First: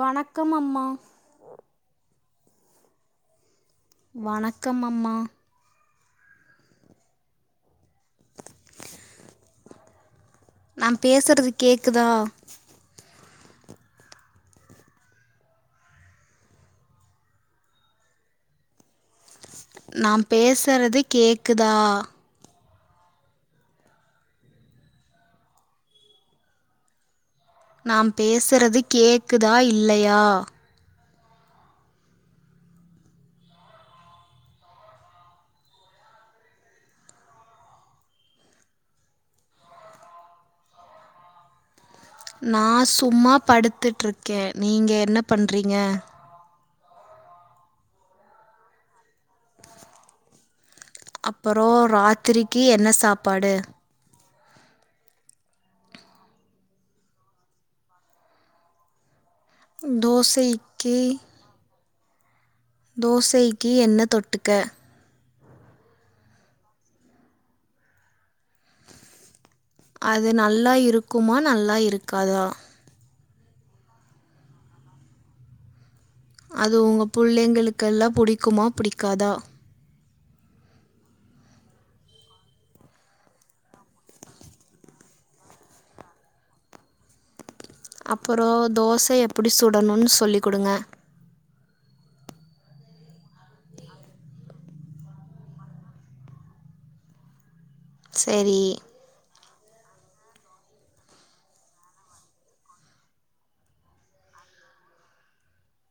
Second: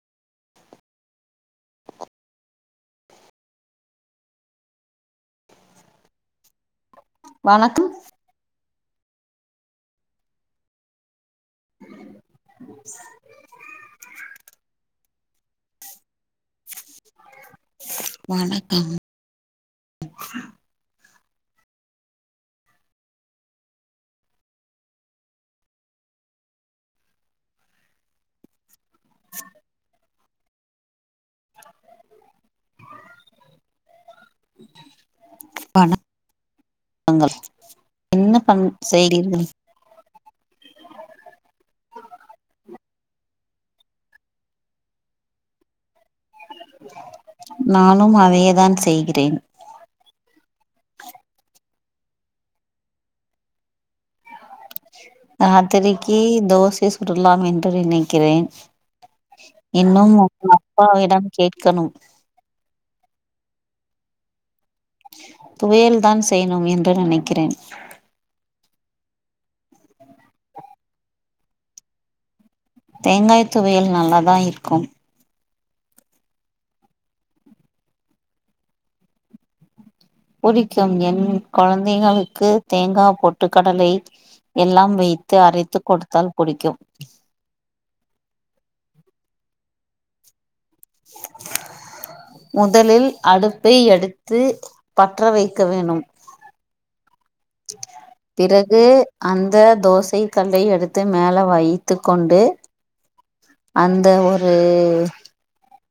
வணக்கம் அம்மா வணக்கம் அம்மா வணக்கம் நா பேசுறது கேக்குதா ம்ம் வணக்கம் நா பேசுறது கேக்குதா நா பேசுறது கேக்கு தா இல்லியா வணங் கள் என்ன பண்ண செய்தி நா சும்மா படுத்துட்டு்ருக்கே நீங்க என்ன பண்றிங்க நானும் அதே தான் செய்கிறேன் அப்புறோ ராத்திரிக்கு என்ன சாப்பாடு ராத்திரிக்கி தோசை சுடலாம் என்று நினைக்கிறேன் இன்னூம் உன் தோசைக்கு ப்பாவிடம் கேக்கணும் தோசைக்கி என்ன தொட்டுக்க துவையல் தான் செய்ணும் என்று நினைக்கிறேன் அது நல்லா இருக்குமா நல்லா இருக்காதா தேங்காய் துவையல் நல்லா தா இருக்கும் அது உங்க புள்ளைங்களுக் எல்லாம் புடிக்குமா புடிக்காத புடிக்கும் என் குழந்தைகளுக்கு தேங்கா பொட்டு கடலை எல்லாம் வைத்து அரைத்து கொடுத்தால் புடிக்கும் அப்பறோ தோசை எப்படி சுடணுமன்னு சொல்லி கொடுங்க முதலில் அடுப்பை எடுத்து பற்றவைக்க வேணும் சரி பிறகு அந்த தோசை கல்லை எடுத்து மேல வைத்து கொண்டு அந்த ஒரு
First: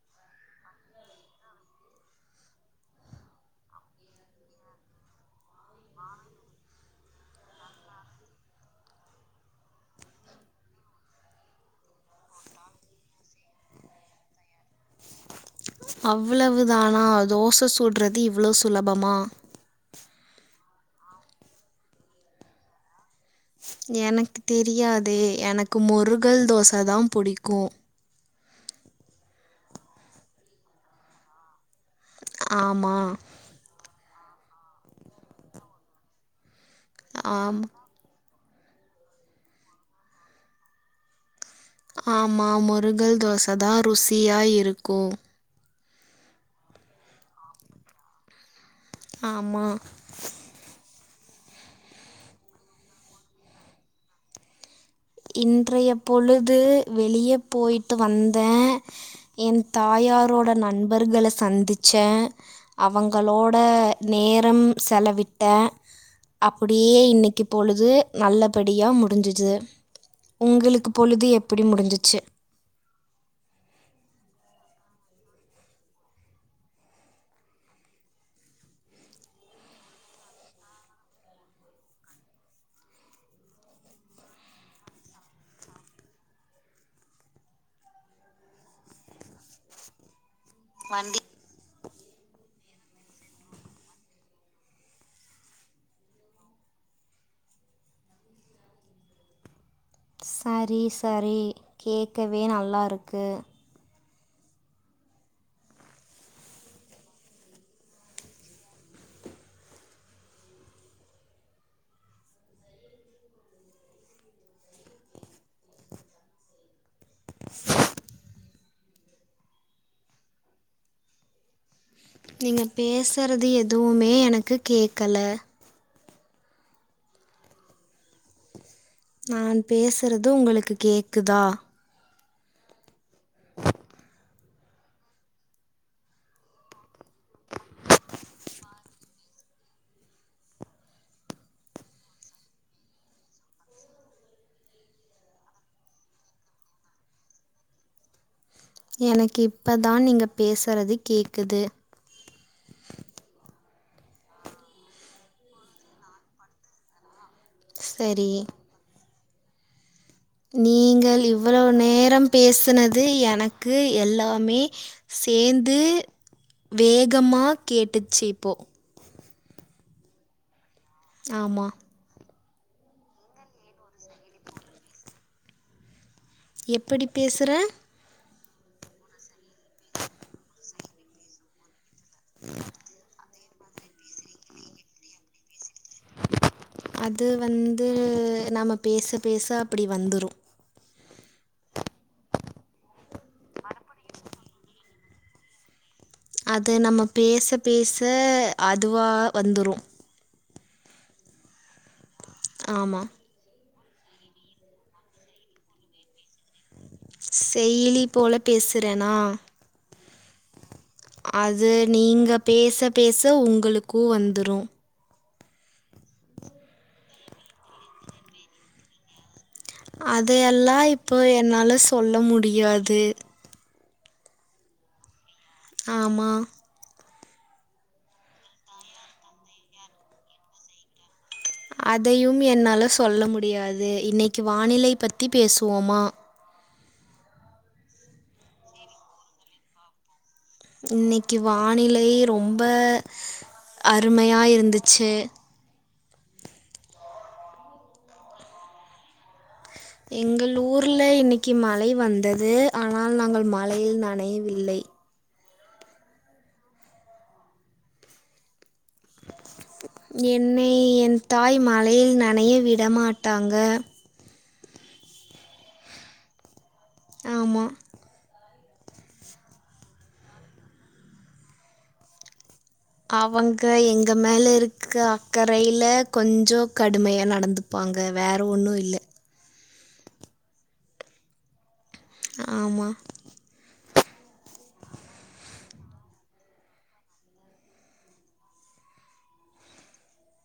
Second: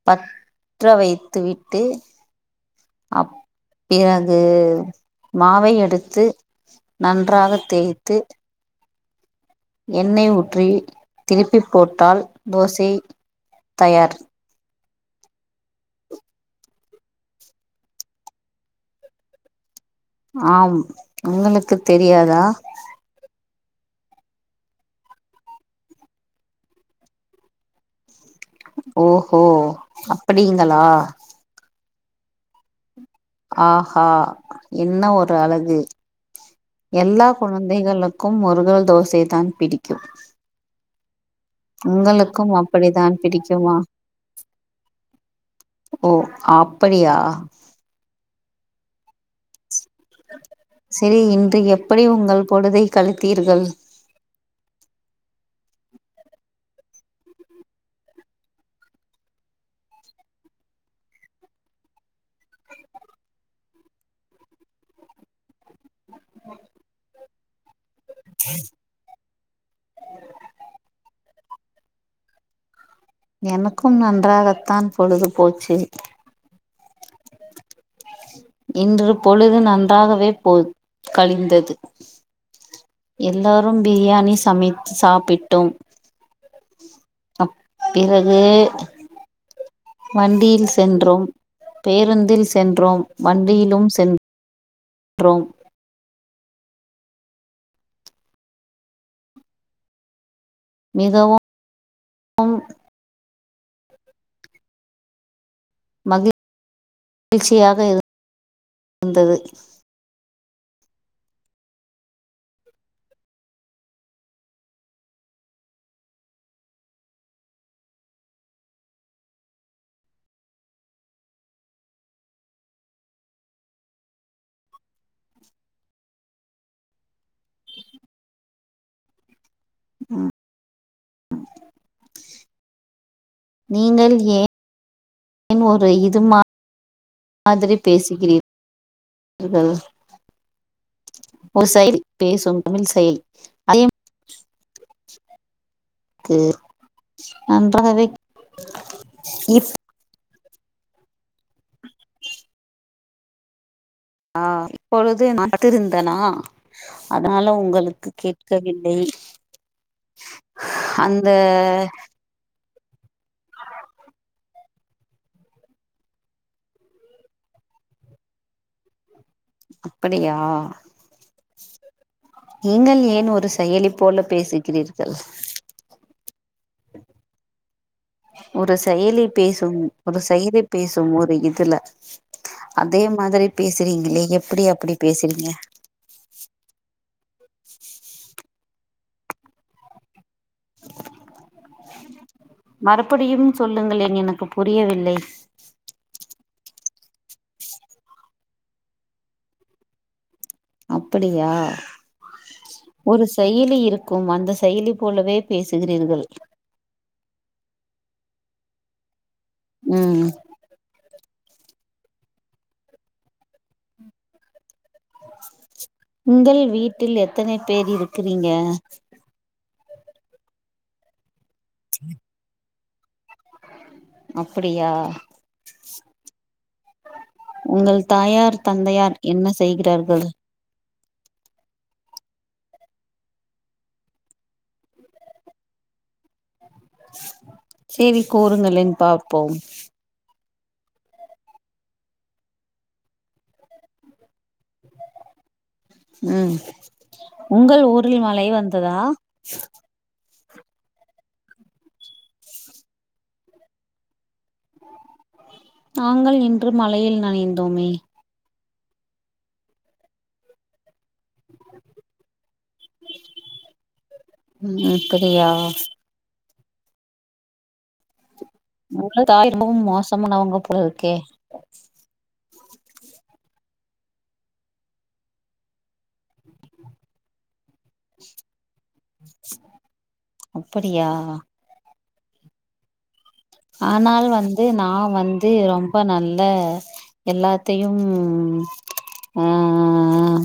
பற்ற வைத்து விட்டு அப் பிறகு மாவை எடுத்து நன்றாகத் தேய்த்து எண்ணெய் ஊற்றி திருப்பிப் போட்டால் தோசை தயார் அவ்வளவு தானா தோசை சூடுறது இவ்வளவு சுலபமா ஆம் உங்களுக்கு தெரியாதா எனக்கு தெரியாதே எனக்கு மொருகள் தோச தா புடிக்கு ஓ ஹோ அப்படிங்களா ஆமா ஆ ஹா என்ன ஒரு அழகு எல்லா ஆம் கொழந்தைகளுக் கும் மொருகல் தோசை தான் பிடிக்கு ஆமா மொருகல் அப்படித்தான் தோச தா பிடிக்குமா ருசியா இருக்கு ஓ அப்படியா ஆமா செரி இன்று எப்படி உங்கள் பொழுதை கழித்தீர்கள் இன்றைய பொழுது வெளிய போய்ட்டு வந்த என் தாயாரோட நண்பர்கள சந்திச்ச அவங்களோட நேரம் செல விட் ட அப்படியே இன்னைக்கு பொழுது நல்லபடியா முடிஞ்ஜது உங்ளுக்கு பொழுது எப்படி முடிஞ்சிச்சி எனக்கும் நன்றாக தான் பொழுது போச்சு இன்று பொழுது நன்றாகவே போ கழிந்தது எல்லாரும் பிரியாணி சமைத் சாப்பிட்டோம் அப் பிறகு வண்டியில் வண்டி சென்றோம் பேருந்தில் சென்றோம் வண்டியிலும் சென் றோம் சாரி சாரி மிகவும் கேக்கவே நல்லாருக்கு மகி ழ்ச்சியாக இரு ந்தது நீங்க பேசறது எதுவுமே எனக்கு கேக்கல நான் பேசறது உங்களுக்கு கேக்குதா நீங்கள் ஏன் ஒரு இதுமா மாதிரி பேசிகிறீர்கள் ஒரு செயல் பேசும் தமிழ் செயல் அதே கே நன்றாவே எனக்கு இப்ப தான் நீங்க பேசறது கேக்குது ஆ இப்பொழுது நடத்திருந்தனா அதனால உங்களுக்கு சரி கேக்கவில்லை நீங்கள் இவ்வளவு நேரம் பேசனது எனக்கு எல்லாமே சேந்து வேகமாக கேட்டுச்சி இப்போ அப்படியா ஆமா நீங்கள் ஏன் ஒரு செயலி போல பேசுகிறீர்கள் எப்படி பேசற ஒரு செயலி பேசும் ஒரு செயலி பேசும் ஒரு இதுல அதே மாதிரி பேசுறீங்களே எப்டி அப்டி பேசுறீங்க அது வந்து நாம பேச பேச அப்டி வந்துரு மறுபடியும் சொல்லுங்களேன் எனக்கு புரியவில்லை அது நம்ம பேச பேச அதுவா வந்துரு அப்டியா ஆமா ஒரு செயலி இருக்கும் அந்த செயலி போலவே பேசுகிறீர்கள் செயிலி போல பேசுறேனா ம் அது நீங்க பேச பேச உங்களுக்கு வந்துரு உங்கள் வீட்டில் எத்தனை பேர் இருக்கிறீங்க அதையெல்லா இப்போ என்னால சொல்ல முடியாது அப்டியா ஆமா உங்கள் தாயார் தந்தையார் என்ன செய்கிறார்கள் அதையும் என்னால சொல்ல முடியாது இன்னைக்கு வானிலை பத்தி பேசுவோமா சேரி கூறுங்களேன்னு பார்ப்போம் இன்னைக்கு வானிலை ரொம்ப அருமையா இருந்துச்சு ம் உங்கள் ஊரில் மழை வந்ததா எங்கள் ஊர்ல இன்னைக்கு மழை வந்தது ஆனால் நாங்கள் மழையில் நனையவில்லை நாங்கள் இன்று மலையில் நனைந்தோமே என்னை என் தாய் மழையில் நெனைய விடமாட்டாங்க ம் அப்டியா ஆமா உங்க வீட்ல தாய் ரொம்ப மோசமானவங்க போலயிருக்கே அவங்க எங்க மேல இருக்க அக்கறைல கொஞ்சோ கடுமையா நடந்து ப்பாங்க வேற ஒன்னு இல்ல அப்படியா ஆமா ஆனாலு வந்து நா வந்து ரொம்ப நல்ல எல்லாத்தையும் ஆ ஆ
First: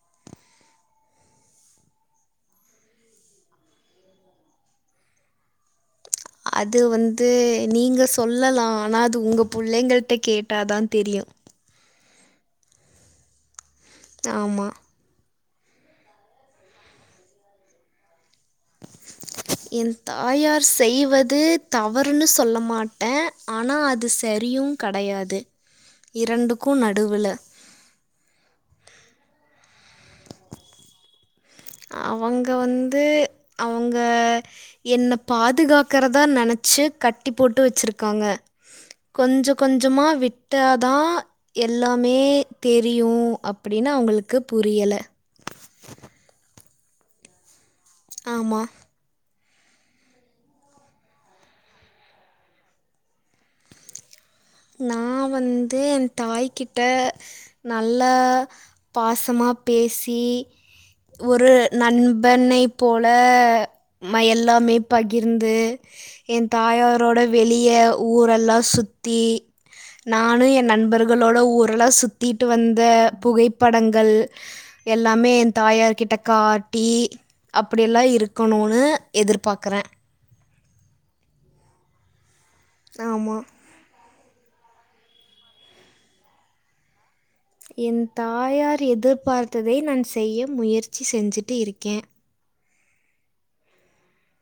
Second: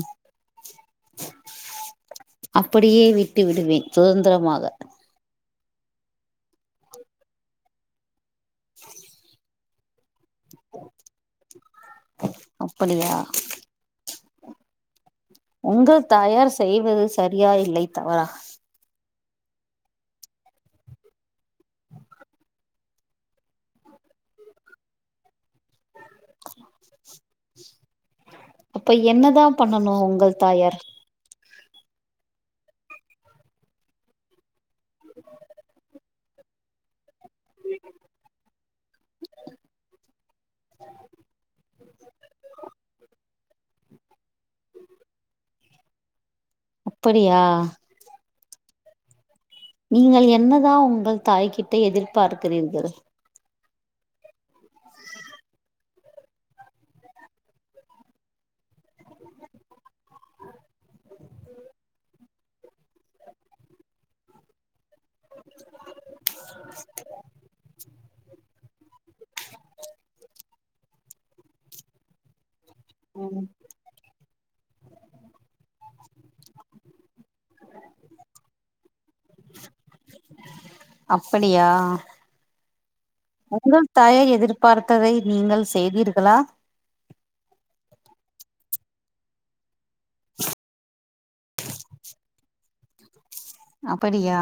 அப்பிடியே விட்டு விடுவேன் சுதந்திரமாக அது வந்து நீங்க சொல்லலா ஆனா அது உங்க புள்ளைங்கிட்ட கேட்டாதா தெரியு அப்படியா ஆமா உங்கள் தயார் செய்வது சரியா இல்லை தவறா என் தாயார் செய்வது தவறுன்னு சொல்ல மாட்டே ஆனால் அது சரியு கடையாது இரண்டுக்கு நடுவுல்ல அப்ப என்னதா பண்ணனு உங்கள் தாயார் அவங்க வந்து அவங்க என்ன பாதுகாக்கறதா நெனைச்சு கட்டி போட்டு வச்சிருக்காங்க கொஞ்சோ கொஞ்சமா விட்ட தா எல்லாமே தெரியு அப்டின்னு அவுங்களுக்கு புரியல அப்படியா ஆமா நீங்கள் என்னதா உங்கள் தாய்கிட்ட எதிர்பார்க்கிறீர்கள் நான் வந்து என் தாய்கிட்ட நல்லா பாசமா பேசி ஒரு நண்பனை போல ம எல்லாமே பகிர்ந்து என் தாயாரோட வெளியே ஊரெல்லாம் சுத்தி நானும் என் நண்பர்களோட ஊருலா சுத்திட்டு வந்த புகைப்படங்கள் எல்லாமே என் தாயார் கிட்ட காட்டி அப்படியெல்லாம் இருக்கணும்னு எதிர்பாக்கறன் அப்படியா ஆமா உங்கள் தாயார் எதிர்பார்த்ததை நீங்கள் செய்தீர்களா என் தாயார் எதிர்பார்த்ததை நான் செய்ய முயற்சி செஞ்சுட்டு இருக்கேன் அப்படியா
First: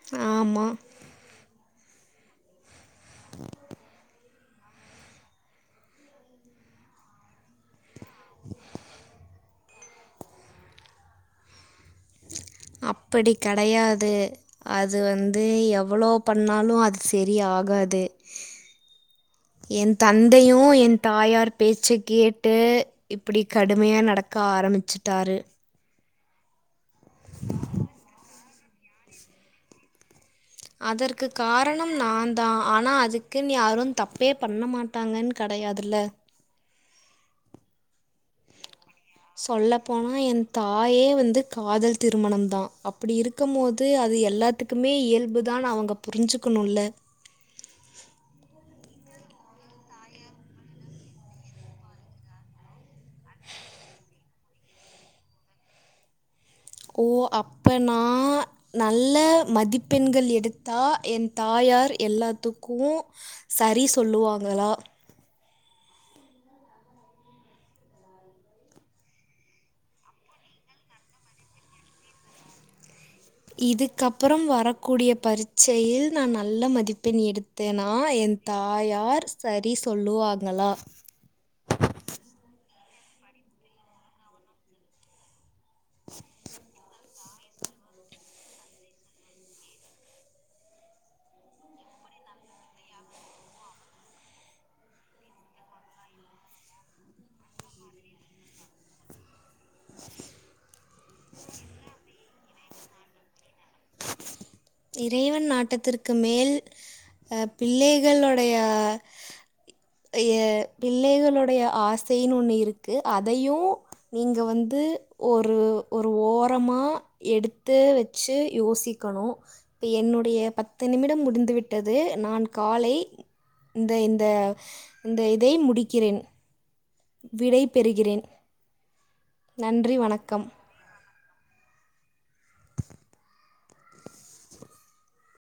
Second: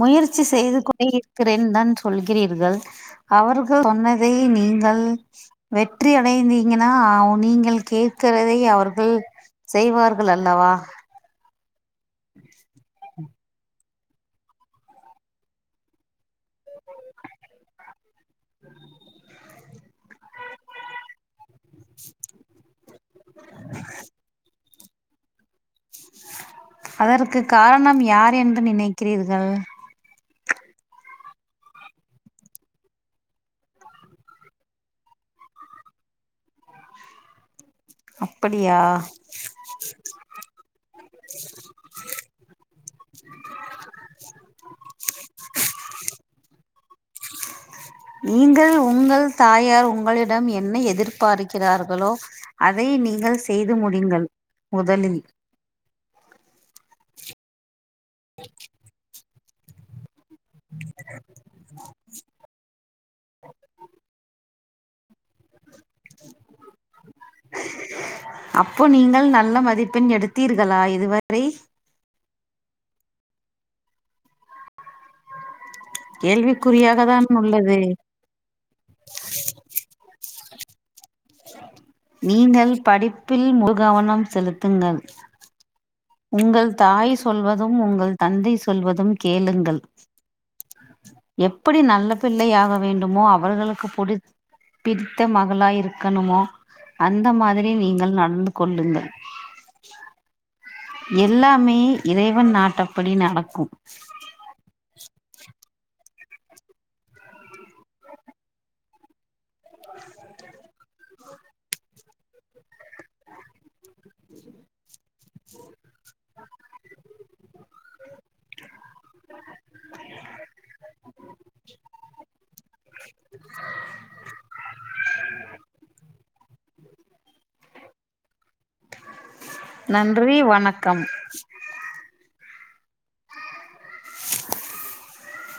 முயற்சி ஆமாம் செய்து கொண்டு இருக்கிறேன் தான் சொல்கிறீர்கள் அவர்கள் சொன்னதை நீங்கள் வெற்றி அடைந்தீங்கன்னா அ நீங்க நீங்கள் கேட்கிறதை அவர்கள் செய்வார்கள் அல்லவா அப்படி கடயாது அது வந்து எவ்வளோ பண்ணாலும் அது செரி ஆகாது என் தந்தையும் என் தாயார் பேச்ச கேட்டு இப்படி கடுமையா நடக்க ஆரம்பிச்சட்டாரு அதற்கு காரணம் யார் என்று நினைக்கிறீர்கள் அதற்கு காரணம் நான் தான் ஆனா அதுக்குன்னு யாரும் தப்பே பண்ண மாட்டா டாங்கனு கடையாதுல்ல அப்படியா சொல்ல போனா என் தாயே வந்து காதல் திருமணம் தான் அப்படி இருக்கு இருக்கும்போது அது எல்லாத்துக்குமே இயல்புதான் அவங்க புரிஞ்சுக்கணுல நீங்கள் உங்கள் தாயார் உங்களிடம் என்ன எதிர்பார்க்கிறார்களோ அதை நீங்கள் செய்து முடிங்கள் முதலில் ஓ அப்ப நா நல்ல மதிப்பெண்கள் எடு எடுத்தா என் தாயார் எல்லாத்துக்கும் சரி சொல்லுவாங்களா அப்போ நீங்கள் நல்ல மதிப்பெண் எடுத்தீர்களா இதுவரை இதுக்கப்புறம் வரக்கூடிய பரீட்சையில் நான் நல்ல மதிப்பெண் கேள்விக்குறியாகத்தான் உள்ளது எடுத்தேன்னா என் தாயார் சரி சொல்லுவாங்களா நீங்கள் படிப்பில் முழு கவனம் செலுத்துங்கள் உங்கள் தாய் சொல்வதும் உங்கள் தந்தை சொல்வதும் கேளுங்கள் எப்படி நல்ல பிள்ளை ஆக வேண்டுமோ அவர்களுக்கு புடிச் பிரித்த மகளா இருக்கணுமோ அந்த மாதிரி நீங்கள் நடந்து கொள்ளுங்கள் எல்லாமே இறைவன் நாட்டப்படி நடக்கும் இறைவன் நாட்டத்திற்கு மேல் அ பிள்ளைகளுடைய ய பிள்ளைகளுடைய ஆசைன்னு ஒண்ணு இருக்கு அதையும் நீங்க வந்து ஒரு ஒரு ஓரமா எடுத்து வச்சு யோசிக்கணும் இப்ப என்னுடைய பத்து நிமிடம் முடிந்து விட்டது நான் காலை இந்த இந்த இந்த இதை முடிக்கிறேன் விடை பெறுகிறேன் நன்றி வணக்கம்